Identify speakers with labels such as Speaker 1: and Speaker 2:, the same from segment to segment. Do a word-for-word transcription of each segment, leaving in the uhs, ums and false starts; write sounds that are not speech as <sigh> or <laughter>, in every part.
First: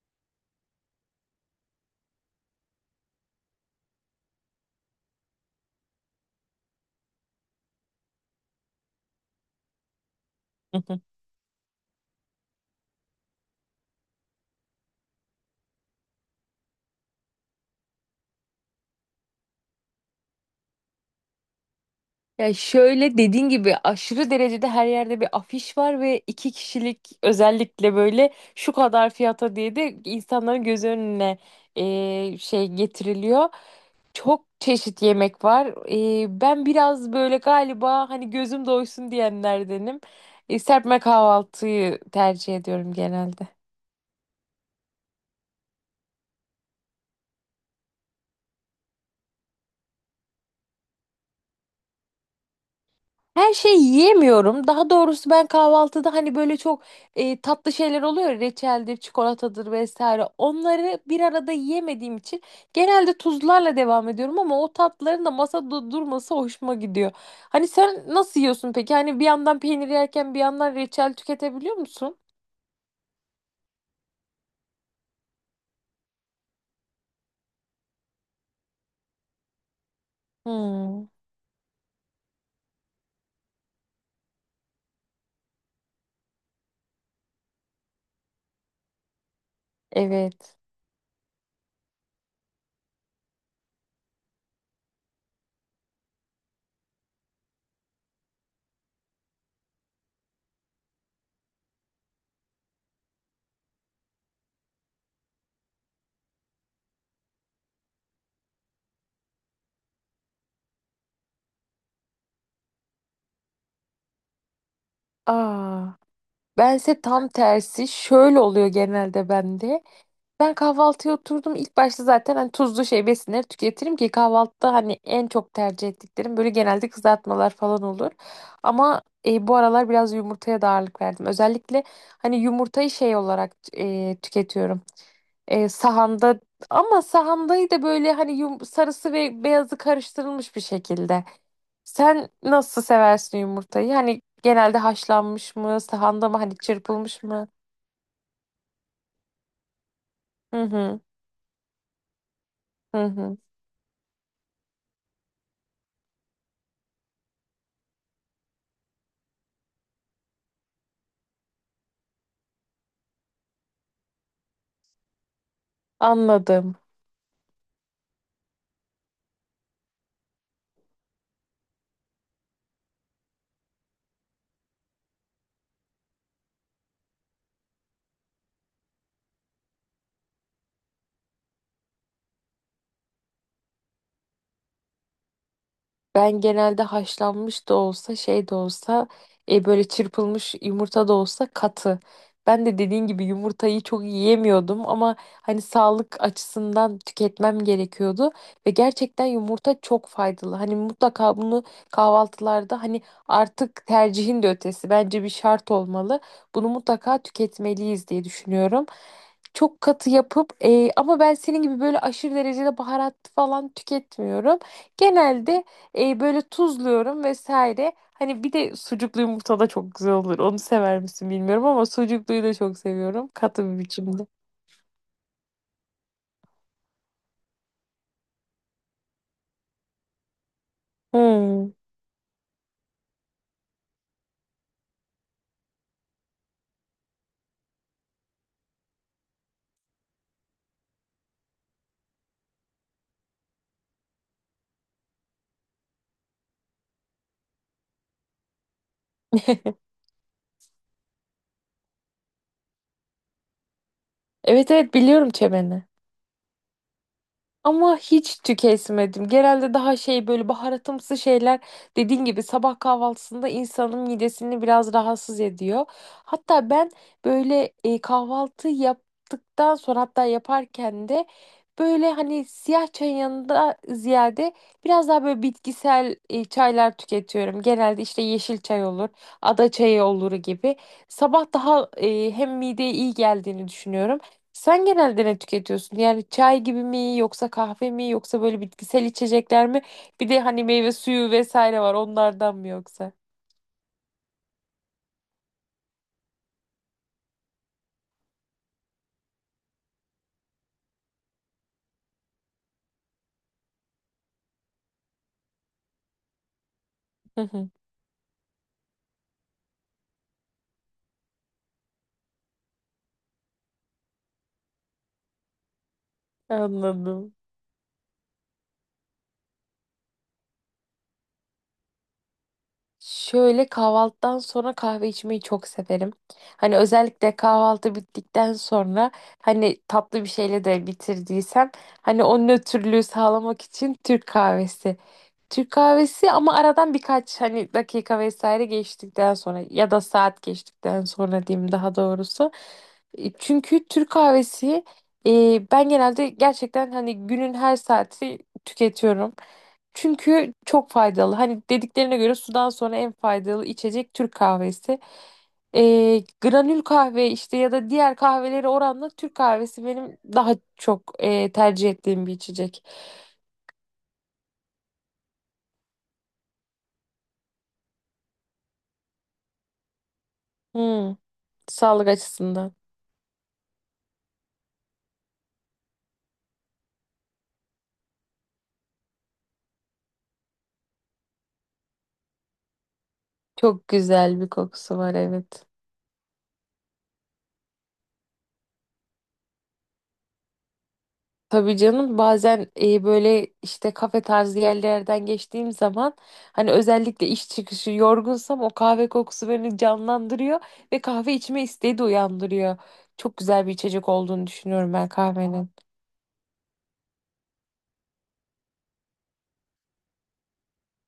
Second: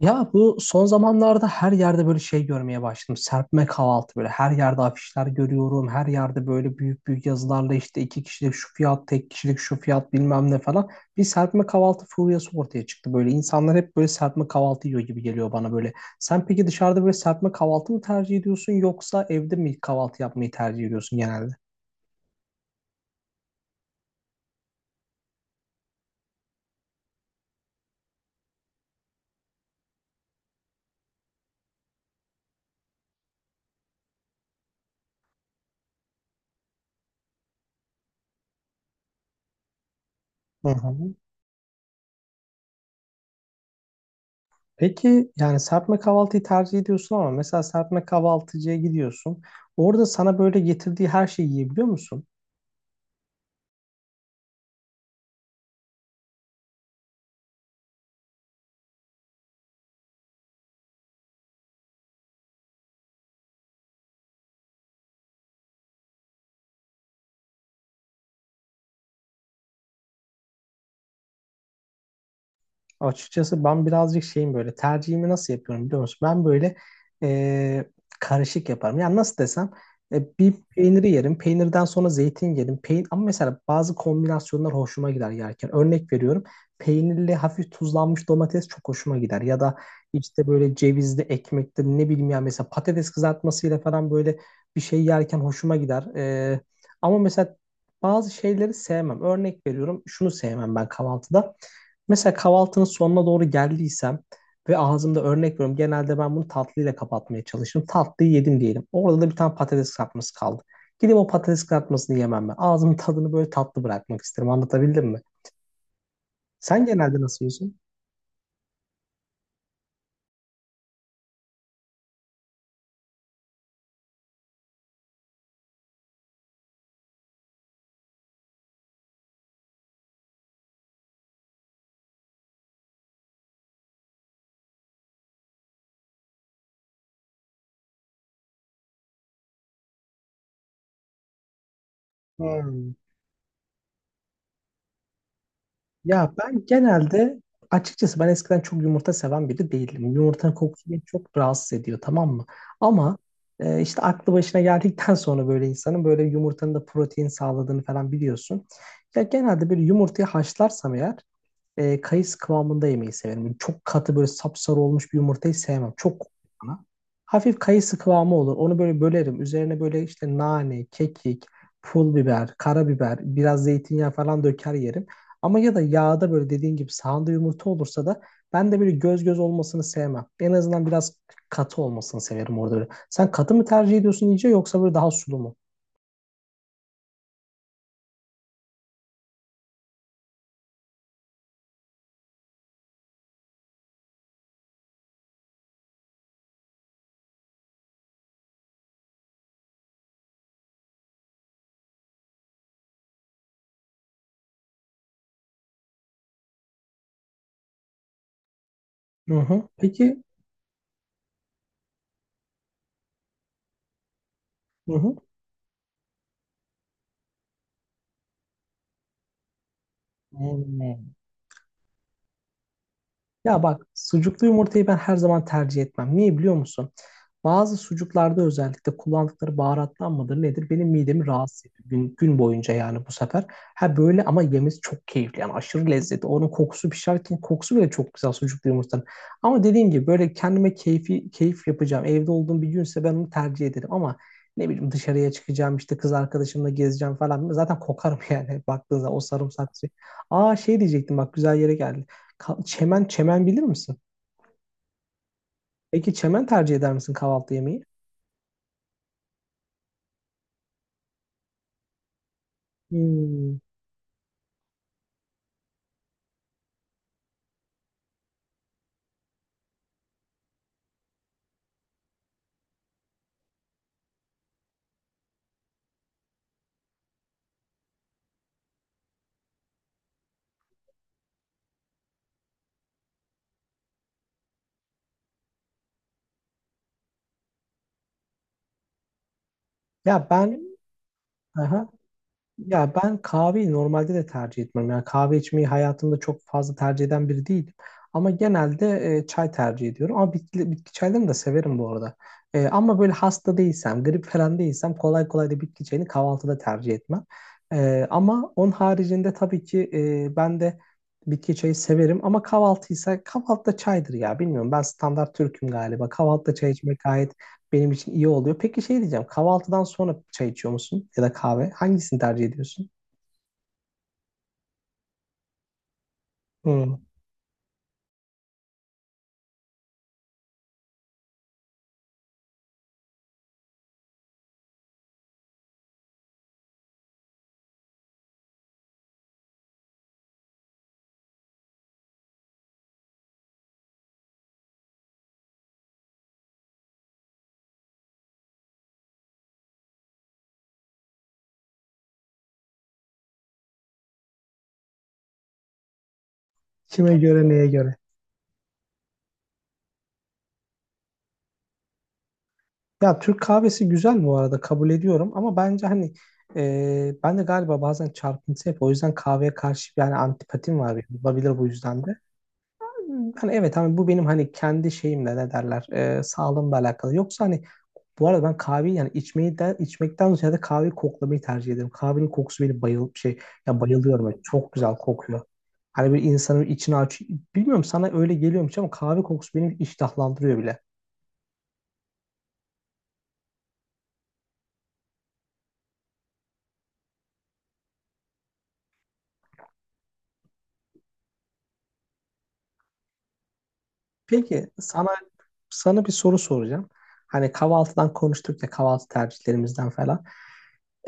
Speaker 1: Ya bu son zamanlarda her yerde böyle şey görmeye başladım. Serpme kahvaltı böyle her yerde afişler görüyorum. Her yerde böyle büyük büyük yazılarla işte iki kişilik şu fiyat, tek kişilik şu fiyat bilmem ne
Speaker 2: Hı
Speaker 1: falan.
Speaker 2: hı.
Speaker 1: Bir serpme kahvaltı furyası ortaya çıktı böyle. İnsanlar hep böyle serpme kahvaltı yiyor gibi geliyor bana böyle. Sen peki dışarıda böyle serpme kahvaltı mı tercih ediyorsun yoksa evde mi kahvaltı yapmayı tercih ediyorsun genelde?
Speaker 2: Ya şöyle dediğin gibi aşırı derecede her yerde bir afiş var ve iki kişilik özellikle böyle şu kadar fiyata diye de insanların göz önüne e, şey getiriliyor. Çok çeşit yemek var. E, ben biraz böyle galiba hani gözüm doysun diyenlerdenim. E,
Speaker 1: Hı
Speaker 2: serpme
Speaker 1: hı.
Speaker 2: kahvaltıyı tercih ediyorum genelde.
Speaker 1: Peki yani serpme kahvaltıyı tercih ediyorsun ama mesela serpme kahvaltıcıya gidiyorsun. Orada sana böyle getirdiği her şeyi yiyebiliyor musun?
Speaker 2: Her şeyi yiyemiyorum. Daha doğrusu ben kahvaltıda hani böyle çok e, tatlı şeyler oluyor. Ya, reçeldir, çikolatadır vesaire. Onları bir arada yiyemediğim için genelde tuzlarla devam ediyorum ama o tatlıların da masada durması hoşuma gidiyor. Hani sen nasıl yiyorsun peki? Hani bir yandan peynir yerken bir yandan reçel tüketebiliyor musun?
Speaker 1: Açıkçası ben birazcık şeyim böyle tercihimi nasıl yapıyorum biliyor musun? Ben böyle e, karışık yaparım. Yani nasıl desem e, bir
Speaker 2: Hmm,
Speaker 1: peyniri yerim. Peynirden sonra zeytin yerim. Peyn ama mesela bazı kombinasyonlar hoşuma gider yerken. Örnek veriyorum. Peynirli hafif tuzlanmış domates çok hoşuma gider. Ya da işte
Speaker 2: evet.
Speaker 1: böyle cevizli ekmektir ne bileyim ya mesela patates kızartmasıyla falan böyle bir şey yerken hoşuma gider. E, ama mesela bazı şeyleri sevmem. Örnek veriyorum şunu sevmem ben kahvaltıda. Mesela kahvaltının sonuna doğru geldiysem ve ağzımda örnek veriyorum. Genelde ben bunu tatlıyla kapatmaya çalışırım. Tatlıyı yedim diyelim. Orada da bir tane patates kızartması kaldı. Gidip o patates kızartmasını yemem ben. Ağzımın tadını böyle tatlı bırakmak isterim. Anlatabildim mi?
Speaker 2: Aa,
Speaker 1: Sen
Speaker 2: bense
Speaker 1: genelde
Speaker 2: tam
Speaker 1: nasıl yiyorsun?
Speaker 2: tersi şöyle oluyor genelde bende. Ben kahvaltıya oturdum. İlk başta zaten hani tuzlu şey besinleri tüketirim ki kahvaltıda hani en çok tercih ettiklerim böyle genelde kızartmalar falan olur. Ama e, bu aralar biraz yumurtaya da ağırlık verdim. Özellikle hani yumurtayı şey olarak e, tüketiyorum. E, sahanda ama sahandayı da böyle hani yum- sarısı ve beyazı karıştırılmış bir şekilde. Sen nasıl
Speaker 1: Hmm.
Speaker 2: seversin yumurtayı? Hani genelde haşlanmış mı, sahanda
Speaker 1: Ya
Speaker 2: mı hani
Speaker 1: ben
Speaker 2: çırpılmış
Speaker 1: genelde
Speaker 2: mı?
Speaker 1: açıkçası ben eskiden çok yumurta seven biri değildim. Yumurtanın
Speaker 2: Hı
Speaker 1: kokusu
Speaker 2: hı
Speaker 1: beni çok rahatsız ediyor, tamam mı?
Speaker 2: hı
Speaker 1: Ama
Speaker 2: hı.
Speaker 1: e, işte aklı başına geldikten <laughs> sonra böyle insanın böyle yumurtanın da protein sağladığını falan biliyorsun. Ya genelde bir yumurtayı haşlarsam eğer e, kayısı kıvamında yemeyi severim. Çok katı böyle sapsarı olmuş bir yumurtayı sevmem. Çok kokuyor
Speaker 2: Anladım.
Speaker 1: bana. Hafif kayısı kıvamı olur. Onu böyle bölerim. Üzerine böyle işte nane, kekik, pul biber, karabiber, biraz zeytinyağı falan döker yerim. Ama ya da yağda böyle dediğin gibi sahanda yumurta olursa da ben de böyle göz göz olmasını sevmem. En azından biraz katı olmasını severim orada böyle. Sen katı mı tercih ediyorsun iyice yoksa böyle daha sulu mu?
Speaker 2: Ben genelde haşlanmış da olsa şey de olsa e, böyle çırpılmış yumurta da olsa katı. Ben de dediğin gibi yumurtayı çok yiyemiyordum ama hani sağlık açısından tüketmem gerekiyordu ve gerçekten yumurta çok faydalı. Hani mutlaka bunu kahvaltılarda hani artık tercihin de ötesi bence bir şart olmalı. Bunu mutlaka tüketmeliyiz diye düşünüyorum,
Speaker 1: Hı hı.
Speaker 2: çok katı
Speaker 1: Peki.
Speaker 2: yapıp e, ama ben senin gibi böyle aşırı derecede baharat falan tüketmiyorum.
Speaker 1: Hı hı.
Speaker 2: Genelde e, böyle tuzluyorum vesaire. Hani bir de sucuklu yumurta da çok güzel olur. Onu sever
Speaker 1: Hmm.
Speaker 2: misin bilmiyorum ama sucukluyu da çok seviyorum.
Speaker 1: Ya
Speaker 2: Katı bir
Speaker 1: bak
Speaker 2: biçimde.
Speaker 1: sucuklu yumurtayı ben her zaman tercih etmem. Niye biliyor musun? Bazı sucuklarda özellikle kullandıkları baharatlar mıdır nedir benim midemi rahatsız
Speaker 2: Hmm.
Speaker 1: ediyor. Gün, gün boyunca yani bu sefer. Ha böyle ama yemesi çok keyifli yani aşırı lezzetli. Onun kokusu pişerken kokusu bile çok güzel sucuklu yumurtanın. Ama dediğim gibi böyle kendime keyfi, keyif yapacağım. Evde olduğum bir günse ben onu tercih ederim ama ne bileyim dışarıya çıkacağım işte kız arkadaşımla gezeceğim falan. Zaten kokarım <laughs> yani baktığınızda o sarımsak suyu.
Speaker 2: <laughs>
Speaker 1: Aa şey diyecektim bak güzel yere geldi. Ka- Çemen, çemen bilir misin?
Speaker 2: Evet evet biliyorum çemeni.
Speaker 1: Peki çemen tercih eder misin kahvaltı yemeği?
Speaker 2: Ama hiç tüketmedim. Genelde daha şey böyle baharatımsı şeyler dediğin gibi sabah kahvaltısında
Speaker 1: Hmm.
Speaker 2: insanın midesini biraz rahatsız ediyor. Hatta ben böyle e, kahvaltı yaptıktan sonra hatta yaparken de böyle hani siyah çayın yanında ziyade biraz daha böyle bitkisel e, çaylar tüketiyorum. Genelde işte yeşil çay olur, ada çayı olur gibi. Sabah daha e, hem mideye iyi geldiğini düşünüyorum. Sen genelde ne tüketiyorsun? Yani çay gibi mi yoksa kahve mi yoksa böyle bitkisel içecekler mi?
Speaker 1: Ya
Speaker 2: Bir de
Speaker 1: ben
Speaker 2: hani meyve suyu vesaire
Speaker 1: aha,
Speaker 2: var onlardan mı
Speaker 1: ya
Speaker 2: yoksa?
Speaker 1: ben kahveyi normalde de tercih etmem. Yani kahve içmeyi hayatımda çok fazla tercih eden biri değilim. Ama genelde e, çay tercih ediyorum. Ama bitki, bitki çaylarını da severim bu arada. E, ama böyle hasta değilsem, grip falan değilsem kolay kolay da bitki çayını kahvaltıda tercih etmem.
Speaker 2: Hı hı,
Speaker 1: E, ama onun haricinde tabii ki e, ben de bitki çayı severim. Ama kahvaltıysa kahvaltıda çaydır ya. Bilmiyorum ben standart Türk'üm galiba. Kahvaltıda çay içmek gayet
Speaker 2: anladım.
Speaker 1: benim için iyi oluyor. Peki şey diyeceğim. Kahvaltıdan sonra çay içiyor musun? Ya da kahve? Hangisini tercih ediyorsun?
Speaker 2: Şöyle, kahvaltıdan sonra kahve içmeyi çok severim. Hani
Speaker 1: Hmm.
Speaker 2: özellikle kahvaltı bittikten sonra hani tatlı bir şeyle de bitirdiysem hani o nötrlüğü sağlamak için Türk kahvesi. Türk kahvesi ama aradan birkaç hani dakika vesaire geçtikten sonra ya da saat geçtikten sonra diyeyim daha doğrusu. E, çünkü Türk kahvesi e, ben genelde gerçekten hani günün her saati tüketiyorum. Çünkü çok faydalı. Hani dediklerine göre sudan sonra en faydalı içecek Türk kahvesi. E, granül
Speaker 1: Kime
Speaker 2: kahve
Speaker 1: göre,
Speaker 2: işte
Speaker 1: neye
Speaker 2: ya da
Speaker 1: göre?
Speaker 2: diğer kahveleri oranla Türk kahvesi benim daha çok e, tercih ettiğim bir içecek.
Speaker 1: Ya Türk kahvesi güzel bu arada kabul ediyorum ama bence hani e, ben de galiba bazen çarpıntı yapıyorum. O yüzden kahveye karşı yani antipatim var
Speaker 2: Hmm,
Speaker 1: benim. Olabilir bu yüzden
Speaker 2: sağlık
Speaker 1: de.
Speaker 2: açısından.
Speaker 1: Hani evet hani bu benim hani kendi şeyimle ne derler e, sağlığımla alakalı. Yoksa hani bu arada ben kahveyi yani içmeyi de, içmekten ziyade kahveyi koklamayı tercih ederim. Kahvenin kokusu beni bayıl şey ya
Speaker 2: Çok
Speaker 1: bayılıyorum. Ben
Speaker 2: güzel bir
Speaker 1: çok güzel
Speaker 2: kokusu var,
Speaker 1: kokuyor.
Speaker 2: evet.
Speaker 1: Hani bir insanın içini aç. Bilmiyorum sana öyle geliyormuş ama kahve kokusu beni iştahlandırıyor bile.
Speaker 2: Tabii canım, bazen e, böyle işte kafe tarzı yerlerden geçtiğim zaman hani özellikle iş çıkışı yorgunsam o kahve kokusu beni canlandırıyor ve kahve içme isteği de uyandırıyor. Çok güzel bir içecek olduğunu
Speaker 1: Peki
Speaker 2: düşünüyorum
Speaker 1: sana
Speaker 2: ben kahvenin.
Speaker 1: Sana bir soru soracağım. Hani kahvaltıdan konuştuk ya kahvaltı tercihlerimizden falan.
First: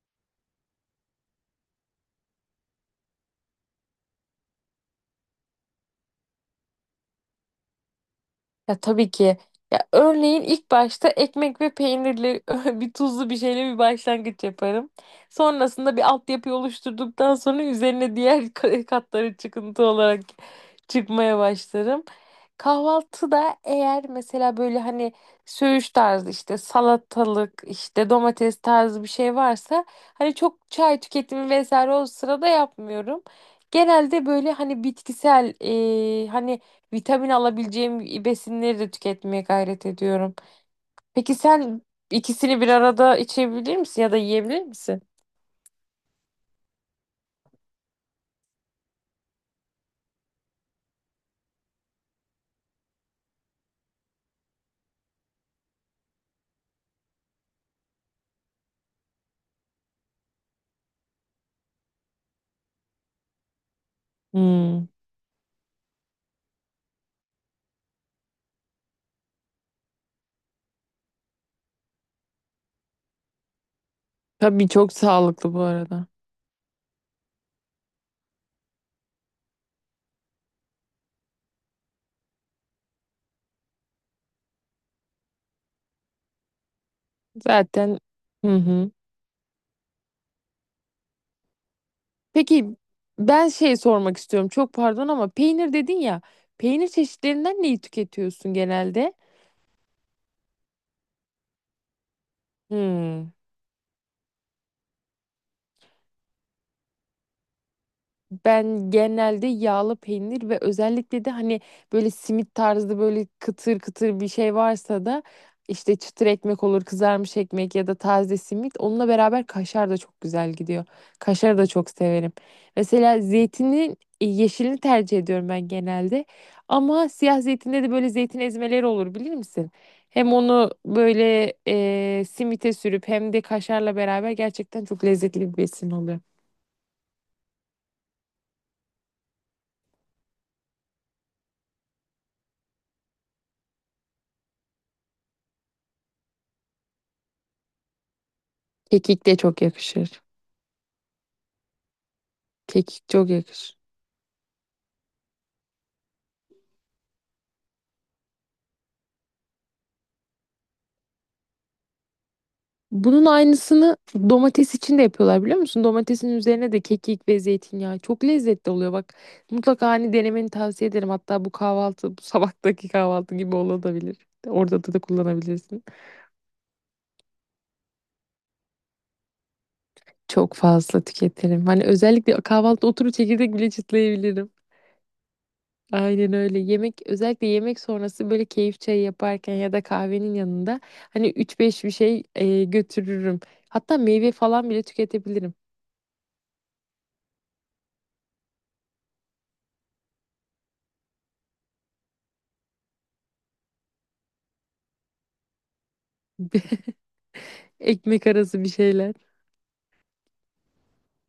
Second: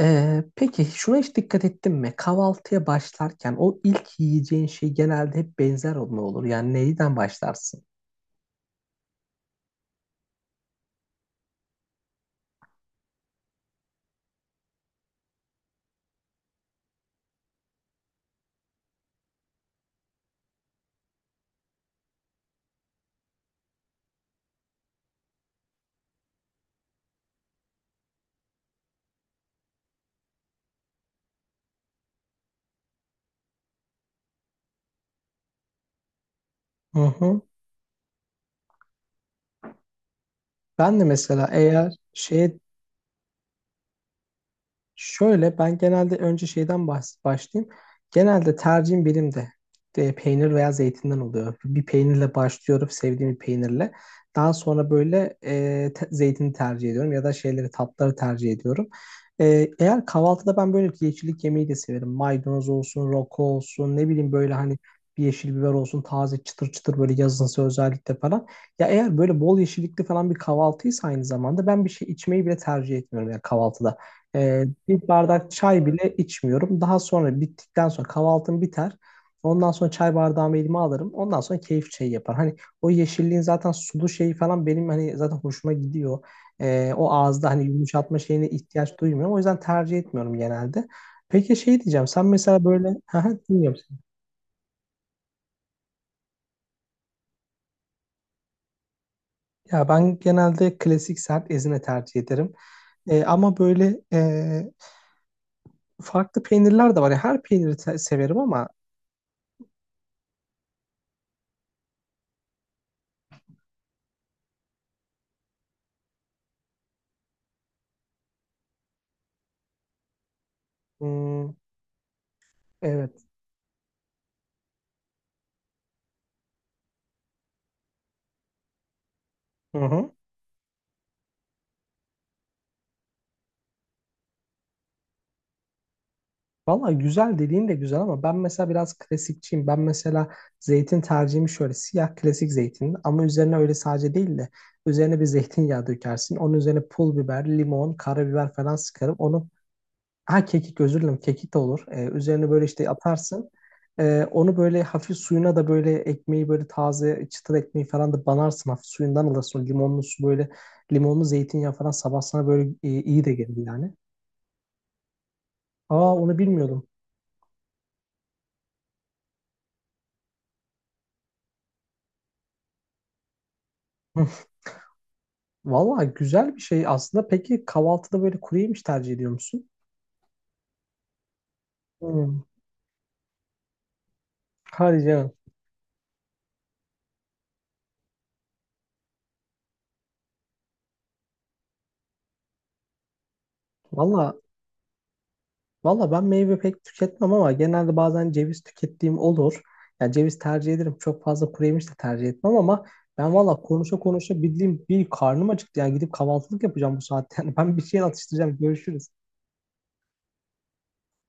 Speaker 1: Ee, peki şuna hiç dikkat ettin mi? Kahvaltıya başlarken o ilk yiyeceğin şey genelde hep benzer olma olur. Yani neyden başlarsın?
Speaker 2: Ya, tabii ki. Ya örneğin ilk başta ekmek ve peynirli <laughs> bir tuzlu bir şeyle bir başlangıç yaparım. Sonrasında bir altyapı oluşturduktan sonra üzerine diğer <laughs> ka- katları çıkıntı olarak çıkmaya başlarım. Kahvaltıda eğer mesela böyle hani söğüş tarzı işte salatalık işte domates tarzı bir şey varsa hani çok çay tüketimi vesaire o sırada yapmıyorum. Genelde böyle hani bitkisel e, hani
Speaker 1: Hı
Speaker 2: vitamin
Speaker 1: hı.
Speaker 2: alabileceğim besinleri de tüketmeye gayret ediyorum.
Speaker 1: Ben de
Speaker 2: Peki
Speaker 1: mesela
Speaker 2: sen
Speaker 1: eğer şeye
Speaker 2: ikisini bir arada içebilir misin ya da yiyebilir misin?
Speaker 1: şöyle ben genelde önce şeyden bahs- başlayayım. Genelde tercihim benim de e, peynir veya zeytinden oluyor. Bir peynirle başlıyorum, sevdiğim bir peynirle. Daha sonra böyle e, te- zeytini tercih ediyorum ya da şeyleri tatları tercih ediyorum. E, eğer kahvaltıda ben böyle bir yeşillik yemeği de severim. Maydanoz olsun, roko olsun, ne bileyim böyle hani
Speaker 2: Hmm.
Speaker 1: bir yeşil biber olsun, taze çıtır çıtır böyle yazınsa özellikle falan. Ya eğer böyle bol yeşillikli falan bir kahvaltıysa aynı zamanda ben bir şey içmeyi bile tercih etmiyorum ya kahvaltıda. Ee,
Speaker 2: Tabii, çok
Speaker 1: bir bardak
Speaker 2: sağlıklı bu
Speaker 1: çay
Speaker 2: arada.
Speaker 1: bile içmiyorum. Daha sonra bittikten sonra kahvaltım biter. Ondan sonra çay bardağımı elime alırım. Ondan sonra keyif çayı yapar. Hani o yeşilliğin zaten sulu şeyi falan benim hani zaten hoşuma gidiyor. Ee, o ağızda hani
Speaker 2: Zaten
Speaker 1: yumuşatma şeyine
Speaker 2: hı hı.
Speaker 1: ihtiyaç duymuyorum. O yüzden tercih etmiyorum genelde. Peki şey diyeceğim. Sen mesela
Speaker 2: Peki,
Speaker 1: böyle... <laughs> Haha,
Speaker 2: ben
Speaker 1: dinliyorum
Speaker 2: şey
Speaker 1: seni.
Speaker 2: sormak istiyorum. Çok pardon ama peynir dedin ya. Peynir çeşitlerinden neyi tüketiyorsun genelde?
Speaker 1: Ya ben genelde klasik sert ezine tercih ederim. Ee,
Speaker 2: Hmm.
Speaker 1: ama böyle e, farklı peynirler de var. Yani her peyniri te- severim
Speaker 2: Ben
Speaker 1: ama...
Speaker 2: genelde yağlı peynir ve özellikle de hani böyle simit tarzı böyle kıtır kıtır bir şey varsa da işte çıtır ekmek olur, kızarmış ekmek ya da taze simit. Onunla beraber kaşar da çok güzel gidiyor.
Speaker 1: Hmm,
Speaker 2: Kaşarı da çok severim. Mesela
Speaker 1: evet.
Speaker 2: zeytinin e, yeşilini tercih ediyorum ben genelde. Ama siyah zeytinde de böyle zeytin ezmeleri olur, bilir misin?
Speaker 1: Hı hı.
Speaker 2: Hem onu böyle e, simite sürüp hem de kaşarla beraber gerçekten çok lezzetli bir besin oluyor.
Speaker 1: Valla güzel dediğin de güzel ama ben mesela biraz klasikçiyim. Ben mesela zeytin tercihimi şöyle siyah klasik zeytin ama üzerine öyle sadece değil de üzerine bir zeytinyağı dökersin. Onun üzerine pul biber, limon, karabiber falan sıkarım.
Speaker 2: Kekik de
Speaker 1: Onu
Speaker 2: çok yakışır.
Speaker 1: ha kekik, özür dilerim, kekik de olur. Ee, üzerine böyle işte
Speaker 2: Kekik çok
Speaker 1: atarsın.
Speaker 2: yakışır.
Speaker 1: Ee, onu böyle hafif suyuna da böyle ekmeği böyle taze çıtır ekmeği falan da banarsın. Hafif suyundan alırsın. O limonlu su böyle limonlu zeytinyağı falan sabah sana böyle e, iyi
Speaker 2: Bunun
Speaker 1: de gelir yani.
Speaker 2: aynısını domates için de yapıyorlar, biliyor musun?
Speaker 1: Aa
Speaker 2: Domatesin
Speaker 1: onu
Speaker 2: üzerine de
Speaker 1: bilmiyordum.
Speaker 2: kekik ve zeytinyağı. Çok lezzetli oluyor bak. Mutlaka hani denemeni tavsiye ederim. Hatta bu kahvaltı, bu sabahtaki kahvaltı gibi olabilir.
Speaker 1: <laughs>
Speaker 2: Orada da, da kullanabilirsin.
Speaker 1: Valla güzel bir şey aslında. Peki kahvaltıda böyle kuru yemiş tercih ediyor musun?
Speaker 2: Çok fazla tüketirim. Hani
Speaker 1: Hmm.
Speaker 2: özellikle kahvaltı oturup çekirdek bile çıtlayabilirim.
Speaker 1: Hadi canım.
Speaker 2: Aynen öyle. Yemek özellikle yemek sonrası böyle keyif çayı yaparken ya da kahvenin yanında hani üç beş bir şey e, götürürüm. Hatta meyve
Speaker 1: Valla
Speaker 2: falan bile tüketebilirim.
Speaker 1: valla ben meyve pek tüketmem ama genelde bazen ceviz tükettiğim olur. Yani ceviz tercih ederim. Çok fazla kuru yemiş de tercih etmem ama ben valla konuşa konuşa bildiğim bir karnım acıktı. Yani gidip kahvaltılık yapacağım bu saatte. <laughs> Yani ben bir şey
Speaker 2: Ekmek
Speaker 1: atıştıracağım.
Speaker 2: arası bir şeyler.
Speaker 1: Görüşürüz.